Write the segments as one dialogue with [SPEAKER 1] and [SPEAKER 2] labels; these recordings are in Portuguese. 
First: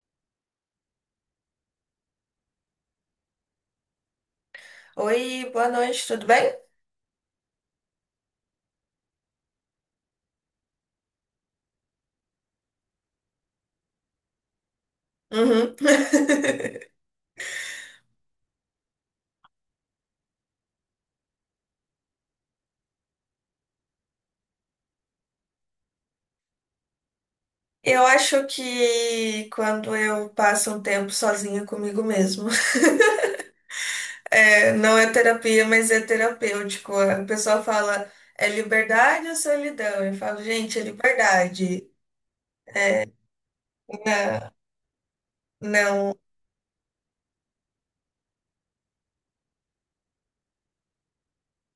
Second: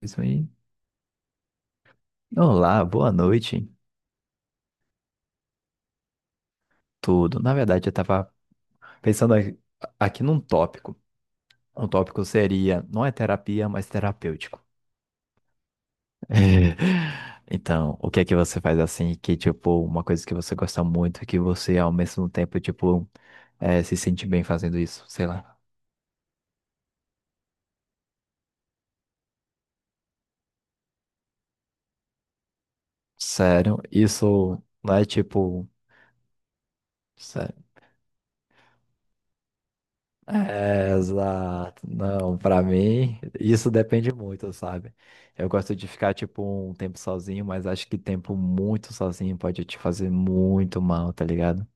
[SPEAKER 1] Isso aí. Olá, boa noite.
[SPEAKER 2] Oi, boa noite, tudo bem?
[SPEAKER 1] Tudo. Na verdade, eu estava pensando aqui num tópico. Um tópico seria, não é terapia, mas terapêutico.
[SPEAKER 2] Uhum.
[SPEAKER 1] Então, o que é que você faz assim que, tipo, uma coisa que você gosta muito, e que você ao mesmo tempo, tipo, se sente bem fazendo isso? Sei lá.
[SPEAKER 2] Eu acho que quando eu passo um tempo sozinha comigo mesmo,
[SPEAKER 1] Sério, isso
[SPEAKER 2] é,
[SPEAKER 1] não
[SPEAKER 2] não
[SPEAKER 1] é
[SPEAKER 2] é terapia,
[SPEAKER 1] tipo.
[SPEAKER 2] mas é terapêutico. O pessoal fala, é liberdade ou solidão? Eu falo, gente, é
[SPEAKER 1] É, exato.
[SPEAKER 2] liberdade.
[SPEAKER 1] Não, pra mim, isso depende
[SPEAKER 2] Não,
[SPEAKER 1] muito, sabe? Eu gosto de ficar,
[SPEAKER 2] não.
[SPEAKER 1] tipo, um tempo sozinho, mas acho que tempo muito sozinho pode te fazer muito mal, tá ligado?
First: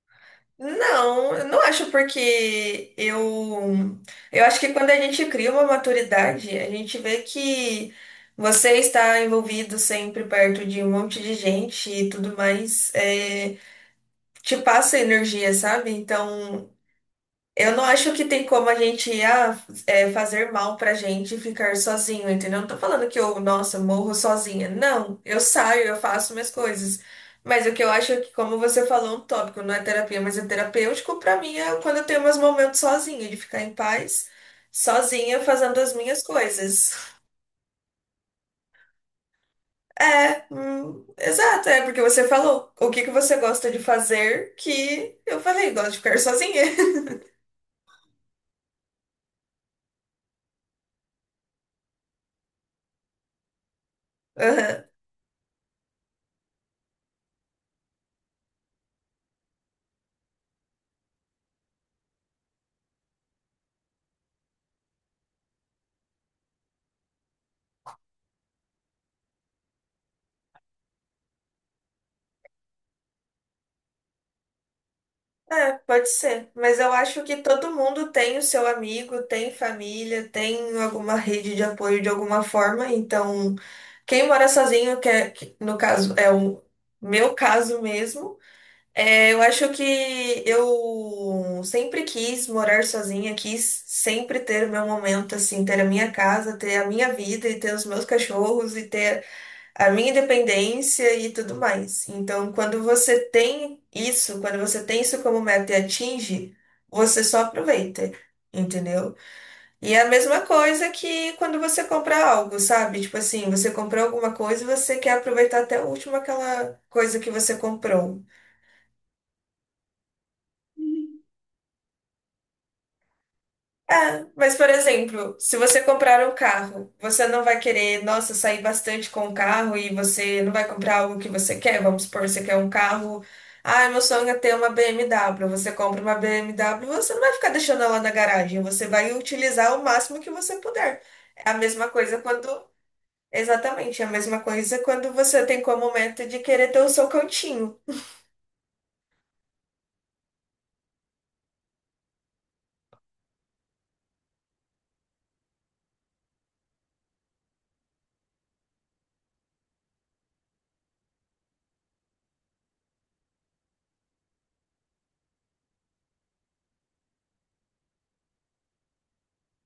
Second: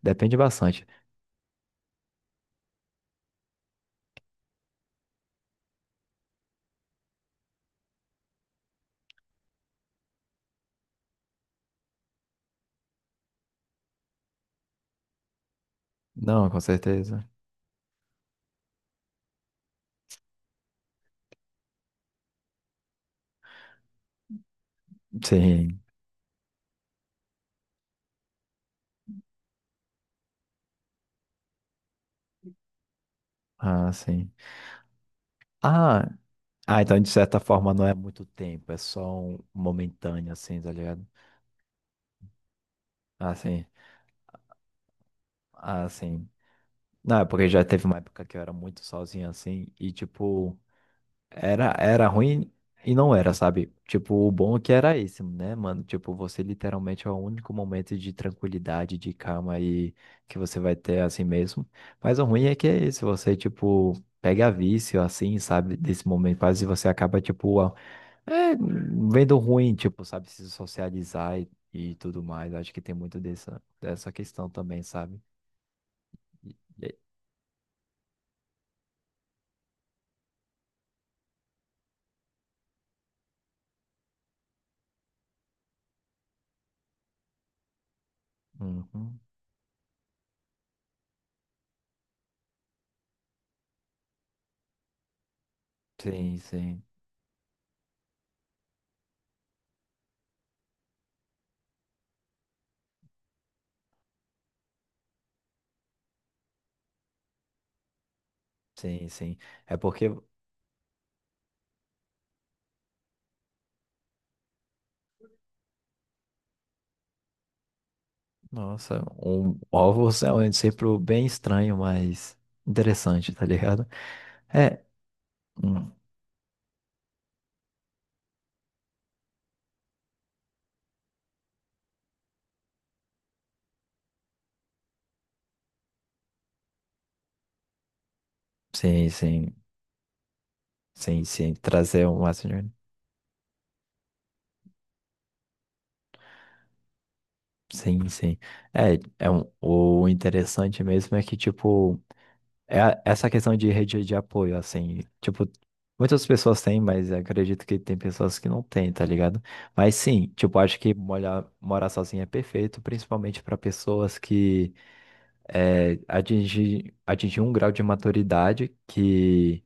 [SPEAKER 1] Depende bastante.
[SPEAKER 2] Não, eu não acho porque eu acho que quando a gente cria uma maturidade, a gente vê que você está envolvido sempre perto de um monte de gente e tudo mais, é, te passa energia, sabe?
[SPEAKER 1] Não, com
[SPEAKER 2] Então,
[SPEAKER 1] certeza.
[SPEAKER 2] eu não acho que tem como a gente ah, é, fazer mal pra gente ficar sozinho, entendeu? Não tô falando que eu, nossa, morro sozinha. Não, eu
[SPEAKER 1] Sim.
[SPEAKER 2] saio, eu faço minhas coisas. Mas o que eu acho é que, como você falou, é um tópico, não é terapia, mas é terapêutico, pra mim é quando eu tenho meus momentos sozinha, de ficar em
[SPEAKER 1] Ah,
[SPEAKER 2] paz,
[SPEAKER 1] sim.
[SPEAKER 2] sozinha, fazendo as
[SPEAKER 1] Ah,
[SPEAKER 2] minhas
[SPEAKER 1] ah, então de
[SPEAKER 2] coisas.
[SPEAKER 1] certa forma não é muito tempo, é só um momentâneo,
[SPEAKER 2] É,
[SPEAKER 1] assim, tá ligado?
[SPEAKER 2] exato, é porque você falou o que que
[SPEAKER 1] Ah,
[SPEAKER 2] você
[SPEAKER 1] sim.
[SPEAKER 2] gosta de fazer que eu falei,
[SPEAKER 1] Ah,
[SPEAKER 2] gosto de ficar
[SPEAKER 1] sim.
[SPEAKER 2] sozinha.
[SPEAKER 1] Não, é porque já teve uma época que eu era muito sozinho, assim, e, tipo. Era ruim e não era, sabe? Tipo, o bom é que
[SPEAKER 2] Aham.
[SPEAKER 1] era esse, né, mano? Tipo, você literalmente é o único momento de tranquilidade, de calma aí que você vai ter assim mesmo. Mas o ruim é que é esse, você, tipo, pega vício, assim, sabe? Desse momento quase você acaba, tipo, é, vendo ruim, tipo, sabe? Se socializar e tudo mais. Acho que tem muito dessa questão também, sabe?
[SPEAKER 2] É, pode ser.
[SPEAKER 1] E-
[SPEAKER 2] Mas eu
[SPEAKER 1] e-
[SPEAKER 2] acho que todo mundo tem o seu amigo, tem família, tem alguma rede de apoio de alguma forma. Então, quem mora sozinho, que, é, que no caso é o meu caso mesmo,
[SPEAKER 1] Uhum.
[SPEAKER 2] é, eu acho que eu sempre quis morar sozinha, quis sempre ter o meu momento, assim, ter a minha
[SPEAKER 1] Sim,
[SPEAKER 2] casa, ter
[SPEAKER 1] sim.
[SPEAKER 2] a minha vida e ter os meus cachorros e ter a minha independência e tudo mais. Então, quando você tem isso, quando você tem isso como meta e atinge, você só aproveita,
[SPEAKER 1] Sim,
[SPEAKER 2] entendeu?
[SPEAKER 1] sim. É
[SPEAKER 2] E é a
[SPEAKER 1] porque
[SPEAKER 2] mesma coisa que quando você compra algo, sabe? Tipo assim, você comprou alguma coisa e você quer aproveitar até o último aquela coisa que você comprou.
[SPEAKER 1] nossa, um ovo realmente sempre bem estranho, mas interessante, tá ligado?
[SPEAKER 2] É, mas por
[SPEAKER 1] É,
[SPEAKER 2] exemplo, se você
[SPEAKER 1] hum,
[SPEAKER 2] comprar um carro, você não vai querer, nossa, sair bastante com o carro e você não vai comprar algo que você quer. Vamos supor, você quer um carro. Ah, meu sonho é ter uma BMW. Você compra uma BMW, você não vai ficar deixando ela na garagem, você
[SPEAKER 1] sim,
[SPEAKER 2] vai
[SPEAKER 1] sim,
[SPEAKER 2] utilizar o máximo que você puder.
[SPEAKER 1] sim,
[SPEAKER 2] É
[SPEAKER 1] sim,
[SPEAKER 2] a mesma
[SPEAKER 1] trazer
[SPEAKER 2] coisa
[SPEAKER 1] um Messenger,
[SPEAKER 2] quando. Exatamente, é a mesma coisa quando você tem como meta de querer ter o seu cantinho.
[SPEAKER 1] sim, sim. É, é um, o interessante mesmo é que, tipo, essa questão de rede de apoio, assim, tipo, muitas pessoas têm, mas acredito que tem pessoas que não têm, tá ligado? Mas sim, tipo, acho que molhar, morar sozinho é perfeito, principalmente para pessoas que é, atingir um grau de maturidade que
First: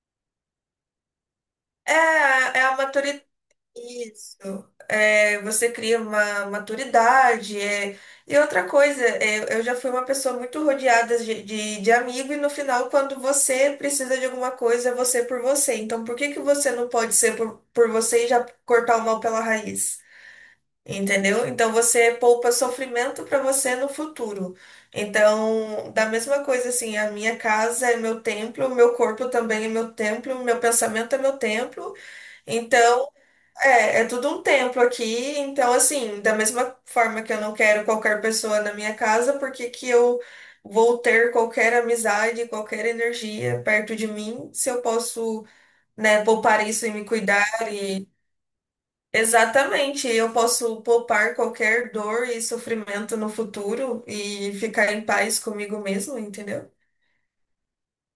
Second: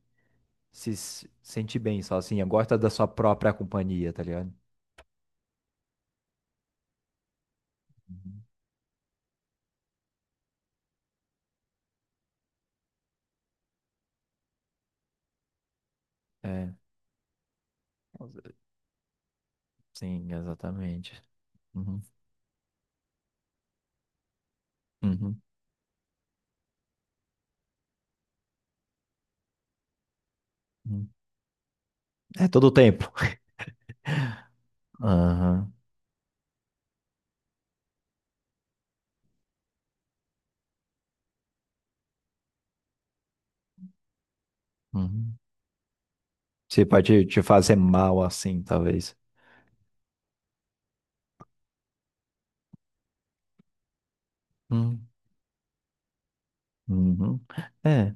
[SPEAKER 1] se s- sente
[SPEAKER 2] É,
[SPEAKER 1] bem sozinha,
[SPEAKER 2] é
[SPEAKER 1] gosta
[SPEAKER 2] a
[SPEAKER 1] da sua
[SPEAKER 2] maturidade.
[SPEAKER 1] própria companhia, tá
[SPEAKER 2] Isso.
[SPEAKER 1] ligado?
[SPEAKER 2] É, você cria uma maturidade. É. E
[SPEAKER 1] Uhum.
[SPEAKER 2] outra coisa, é, eu já fui uma pessoa muito rodeada de amigo, e no final, quando você precisa de alguma coisa, é você por você. Então, por que que você
[SPEAKER 1] É,
[SPEAKER 2] não pode ser por você e já cortar o mal pela raiz?
[SPEAKER 1] sim, exatamente.
[SPEAKER 2] Entendeu? Então,
[SPEAKER 1] Uhum,
[SPEAKER 2] você poupa sofrimento para você no futuro.
[SPEAKER 1] uhum,
[SPEAKER 2] Então, da mesma coisa, assim, a minha casa é meu templo, meu corpo também é meu templo, meu
[SPEAKER 1] uhum.
[SPEAKER 2] pensamento é meu templo.
[SPEAKER 1] É todo o
[SPEAKER 2] Então,
[SPEAKER 1] tempo.
[SPEAKER 2] é tudo um templo aqui,
[SPEAKER 1] Aham,
[SPEAKER 2] então assim, da mesma forma que eu não quero qualquer pessoa na minha casa, porque que eu vou ter qualquer amizade, qualquer energia perto de mim, se eu
[SPEAKER 1] uhum.
[SPEAKER 2] posso, né, poupar
[SPEAKER 1] Você
[SPEAKER 2] isso e me
[SPEAKER 1] pode te
[SPEAKER 2] cuidar
[SPEAKER 1] fazer
[SPEAKER 2] e
[SPEAKER 1] mal assim, talvez.
[SPEAKER 2] exatamente, eu posso poupar qualquer dor e sofrimento no futuro e ficar em
[SPEAKER 1] Uhum,
[SPEAKER 2] paz comigo mesmo, entendeu?
[SPEAKER 1] uhum. É.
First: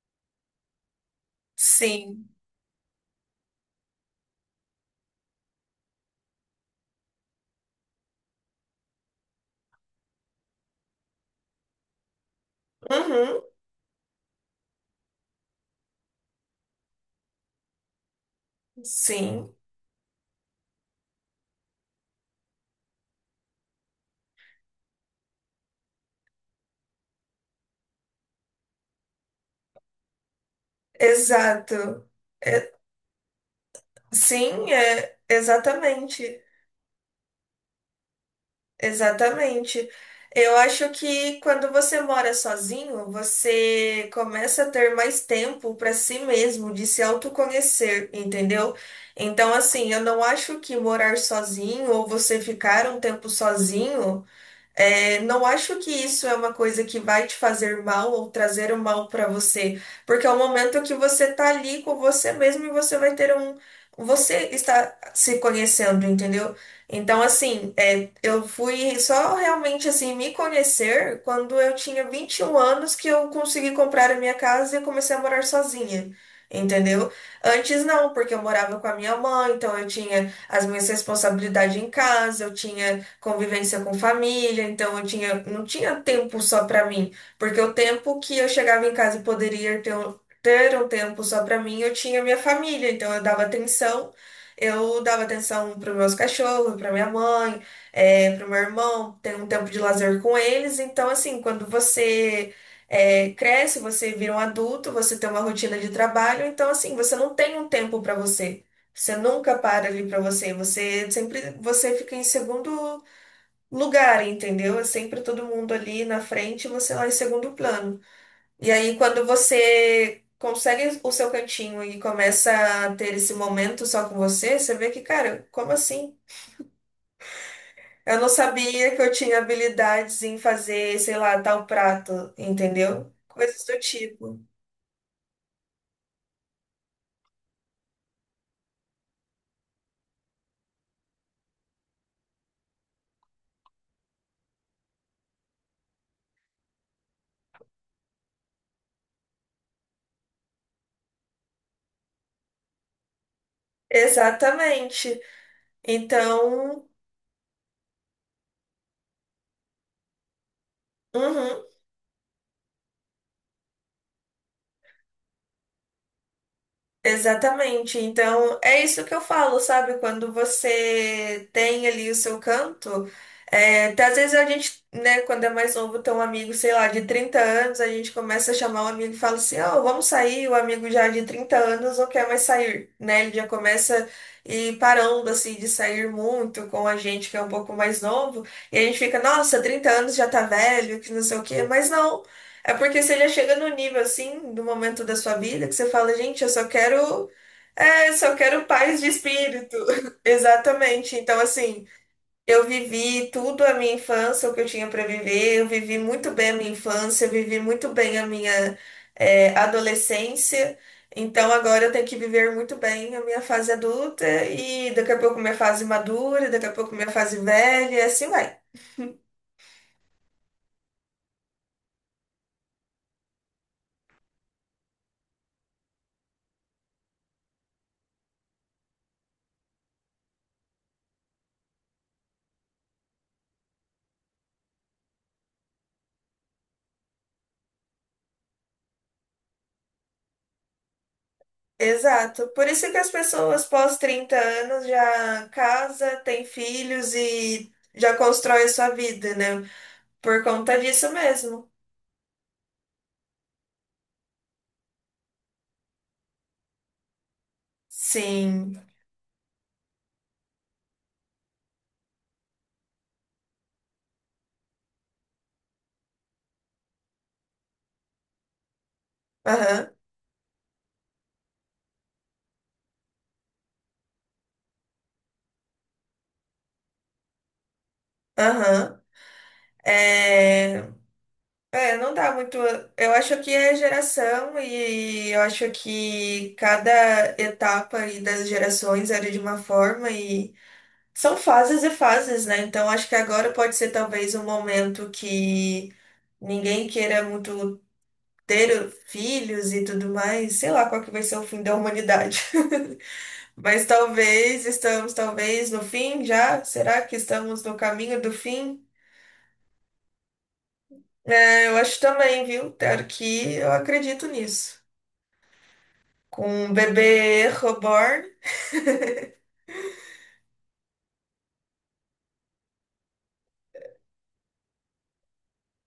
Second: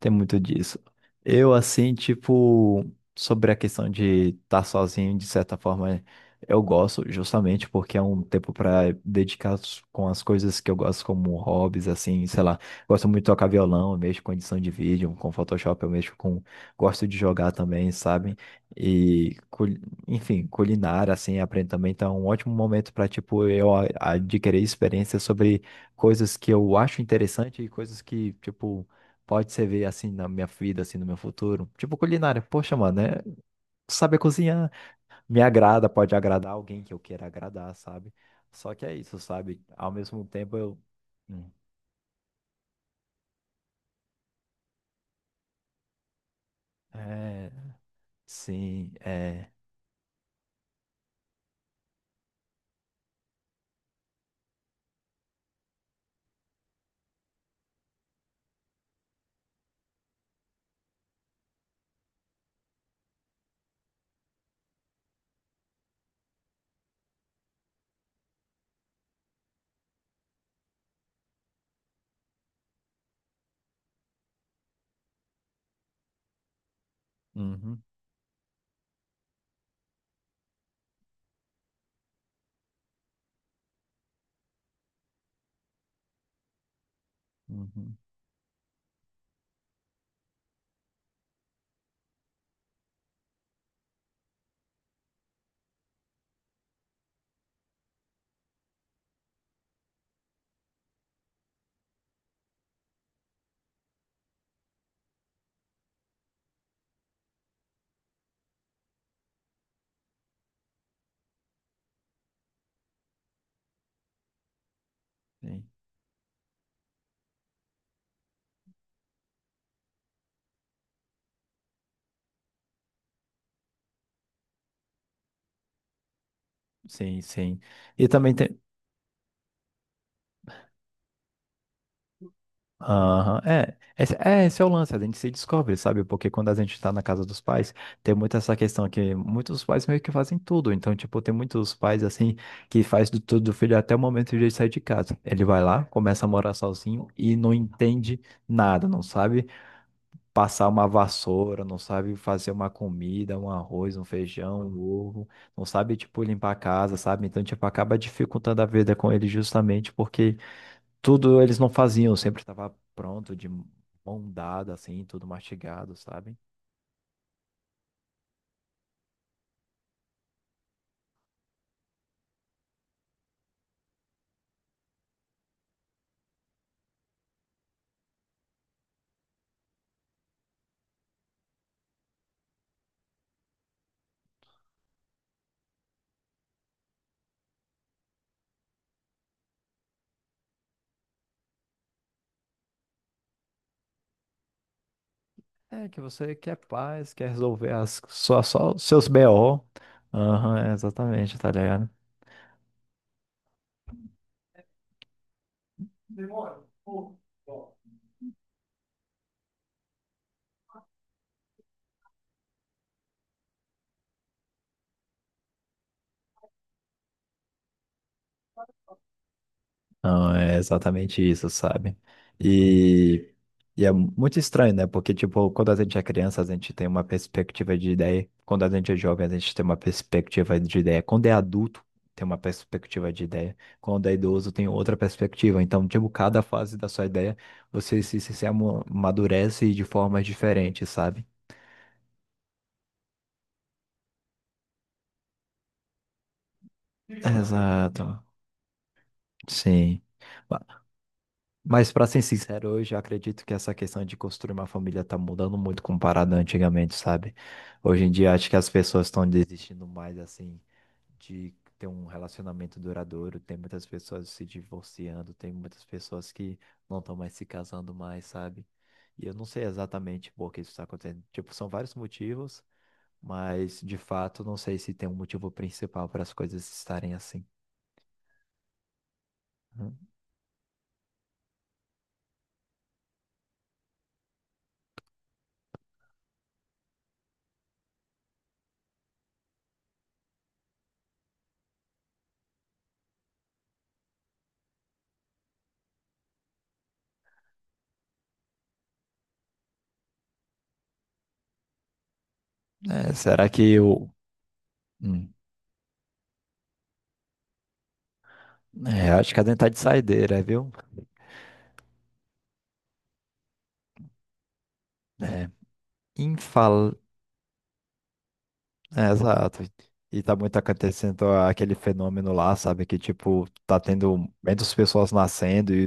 [SPEAKER 1] Tem muito disso. Eu, assim,
[SPEAKER 2] Sim.
[SPEAKER 1] tipo, sobre a questão de estar sozinho, de certa forma, eu gosto, justamente porque é um tempo para com as coisas que eu gosto, como hobbies, assim, sei lá. Gosto muito de
[SPEAKER 2] Uhum.
[SPEAKER 1] tocar violão, eu mexo com edição de vídeo, com Photoshop, eu mexo com. Gosto de jogar também, sabe? E,
[SPEAKER 2] Sim,
[SPEAKER 1] enfim, culinária, assim, aprendo também. Então, é um ótimo momento para, tipo, adquirir experiência sobre coisas que eu acho interessante e coisas que, tipo pode ser ver assim na minha vida, assim no meu futuro. Tipo
[SPEAKER 2] exato.
[SPEAKER 1] culinária, poxa,
[SPEAKER 2] É-
[SPEAKER 1] mano, né, saber cozinhar
[SPEAKER 2] sim, é
[SPEAKER 1] me agrada, pode
[SPEAKER 2] exatamente.
[SPEAKER 1] agradar alguém que eu queira agradar, sabe? Só que é isso, sabe? Ao
[SPEAKER 2] Exatamente.
[SPEAKER 1] mesmo
[SPEAKER 2] Eu
[SPEAKER 1] tempo eu
[SPEAKER 2] acho que
[SPEAKER 1] hum.
[SPEAKER 2] quando você mora sozinho, você começa a ter mais tempo para si mesmo, de se
[SPEAKER 1] É,
[SPEAKER 2] autoconhecer, entendeu?
[SPEAKER 1] sim, é,
[SPEAKER 2] Então, assim, eu não acho que morar sozinho ou você ficar um tempo sozinho. É, não acho que isso é uma coisa que vai te fazer mal ou trazer o mal para você, porque é o momento que você tá ali com você mesmo e você vai ter um. Você está se conhecendo, entendeu? Então, assim, é, eu fui só realmente assim me conhecer quando eu tinha 21 anos que eu consegui comprar a minha casa e comecei a morar sozinha. Entendeu?
[SPEAKER 1] uhum,
[SPEAKER 2] Antes não, porque eu morava com a minha mãe, então eu tinha as minhas responsabilidades em casa, eu tinha convivência com família, então eu tinha, não tinha tempo só para mim, porque o
[SPEAKER 1] uhum,
[SPEAKER 2] tempo que eu chegava em casa e poderia ter, ter um tempo só para mim, eu tinha minha família, então eu dava atenção para meus cachorros, para minha mãe, é, para meu irmão, ter um tempo de lazer com eles, então assim, quando você é, cresce, você vira um adulto, você tem uma rotina de trabalho, então assim, você não tem um tempo para você. Você nunca para ali para você, você sempre você fica em segundo lugar, entendeu? É sempre todo
[SPEAKER 1] sim,
[SPEAKER 2] mundo ali na frente e você lá em segundo plano. E aí, quando você consegue o seu cantinho e começa a ter esse momento só com você, você vê que, cara, como assim?
[SPEAKER 1] sim, sim. E
[SPEAKER 2] Eu não
[SPEAKER 1] também tem
[SPEAKER 2] sabia que eu tinha habilidades em fazer, sei lá, tal prato, entendeu?
[SPEAKER 1] aham.
[SPEAKER 2] Coisas
[SPEAKER 1] É,
[SPEAKER 2] do
[SPEAKER 1] esse,
[SPEAKER 2] tipo.
[SPEAKER 1] é, esse é o lance, a gente se descobre, sabe? Porque quando a gente tá na casa dos pais, tem muito essa questão que muitos pais meio que fazem tudo. Então, tipo, tem muitos pais, assim, que faz do tudo do filho até o momento de ele sair de casa. Ele vai lá, começa a morar sozinho e não entende nada, não sabe passar uma vassoura, não sabe fazer uma comida, um arroz, um feijão, um
[SPEAKER 2] Exatamente.
[SPEAKER 1] ovo, não sabe, tipo, limpar a
[SPEAKER 2] Então,
[SPEAKER 1] casa, sabe? Então, tipo, acaba dificultando a vida com ele justamente porque tudo eles
[SPEAKER 2] uhum.
[SPEAKER 1] não faziam, sempre estava pronto, de mão dada, assim, tudo mastigado, sabe?
[SPEAKER 2] Exatamente. Então, é isso que eu falo, sabe? Quando você tem ali o seu canto, é, até às vezes a gente, né, quando é mais novo, tem um amigo, sei lá, de 30 anos, a gente começa a chamar o amigo e fala assim, ó, vamos sair, o amigo já de 30 anos não quer mais sair, né? Ele já começa e parando, assim, de sair muito com a gente que é um pouco mais novo, e a gente fica, nossa, 30 anos já tá velho, que não sei o quê, mas não. É porque você já chega no nível assim, do momento da sua vida, que
[SPEAKER 1] É
[SPEAKER 2] você
[SPEAKER 1] que
[SPEAKER 2] fala,
[SPEAKER 1] você
[SPEAKER 2] gente, eu
[SPEAKER 1] quer
[SPEAKER 2] só
[SPEAKER 1] paz, quer
[SPEAKER 2] quero,
[SPEAKER 1] resolver as,
[SPEAKER 2] é, só
[SPEAKER 1] só,
[SPEAKER 2] quero
[SPEAKER 1] só os
[SPEAKER 2] paz
[SPEAKER 1] seus
[SPEAKER 2] de
[SPEAKER 1] BO.
[SPEAKER 2] espírito.
[SPEAKER 1] Aham,
[SPEAKER 2] Exatamente.
[SPEAKER 1] exatamente,
[SPEAKER 2] Então,
[SPEAKER 1] tá
[SPEAKER 2] assim,
[SPEAKER 1] ligado?
[SPEAKER 2] eu vivi tudo a minha infância, o que eu tinha para viver, eu vivi muito bem a
[SPEAKER 1] Demora.
[SPEAKER 2] minha
[SPEAKER 1] Pô,
[SPEAKER 2] infância, eu vivi
[SPEAKER 1] ó.
[SPEAKER 2] muito bem a minha, é, adolescência. Então, agora eu tenho que viver muito bem a minha fase adulta e daqui a pouco minha fase madura, daqui a pouco minha fase velha, e assim vai.
[SPEAKER 1] Não, é exatamente isso, sabe? E, e é muito estranho, né? Porque, tipo, quando a gente é criança, a gente tem uma perspectiva de ideia. Quando a gente é jovem, a gente tem uma perspectiva de ideia. Quando é adulto, tem uma perspectiva de ideia. Quando é idoso, tem outra perspectiva. Então, tipo, cada fase da sua ideia, você se amadurece de formas diferentes, sabe?
[SPEAKER 2] Exato. Por isso que as pessoas pós 30 anos já casa, tem filhos
[SPEAKER 1] Exato.
[SPEAKER 2] e já
[SPEAKER 1] Exato.
[SPEAKER 2] constrói a sua vida, né?
[SPEAKER 1] Sim.
[SPEAKER 2] Por conta disso mesmo.
[SPEAKER 1] Mas pra ser sincero, hoje eu acredito que essa questão de construir uma família tá mudando muito comparado a antigamente, sabe? Hoje em dia acho que as
[SPEAKER 2] Sim.
[SPEAKER 1] pessoas estão desistindo mais assim de ter um relacionamento duradouro, tem muitas pessoas se divorciando, tem muitas pessoas que não estão mais se casando mais, sabe? E eu não sei
[SPEAKER 2] Aham.
[SPEAKER 1] exatamente por que isso está acontecendo. Tipo, são vários motivos, mas de fato não sei se tem um motivo principal para as coisas estarem assim.
[SPEAKER 2] Aham.
[SPEAKER 1] Hum.
[SPEAKER 2] É... É, não dá muito. Eu acho que é geração e eu acho que cada etapa aí das gerações era de uma forma e são fases e fases, né? Então acho que agora pode ser talvez um momento que ninguém queira muito ter filhos e tudo mais, sei lá qual que vai ser o fim da humanidade.
[SPEAKER 1] É, será que
[SPEAKER 2] Mas
[SPEAKER 1] eu.
[SPEAKER 2] talvez estamos, talvez no fim já. Será que estamos no caminho do fim?
[SPEAKER 1] É, acho que a dentada de saideira, viu?
[SPEAKER 2] É, eu acho também, viu? Claro que eu acredito nisso.
[SPEAKER 1] É,
[SPEAKER 2] Com um
[SPEAKER 1] infal...
[SPEAKER 2] bebê reborn,
[SPEAKER 1] É, exato. E tá muito acontecendo aquele fenômeno lá, sabe? Que, tipo, tá tendo menos pessoas nascendo e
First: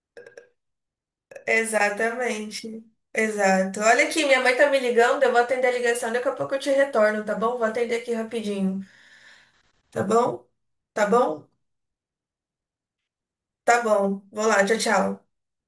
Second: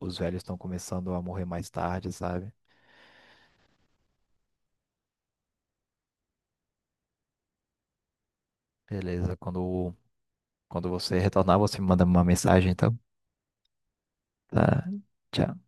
[SPEAKER 1] os velhos estão começando a morrer mais tarde, sabe?
[SPEAKER 2] exatamente. Exato. Olha aqui, minha mãe tá me ligando, eu vou atender a ligação, daqui a pouco eu te retorno, tá bom? Vou atender aqui rapidinho,
[SPEAKER 1] Beleza, quando,
[SPEAKER 2] tá bom?
[SPEAKER 1] quando
[SPEAKER 2] Tá
[SPEAKER 1] você
[SPEAKER 2] bom?
[SPEAKER 1] retornar, você me manda uma mensagem, então.
[SPEAKER 2] Tá bom. Vou lá, tchau,
[SPEAKER 1] Tá.
[SPEAKER 2] tchau.
[SPEAKER 1] Tchau.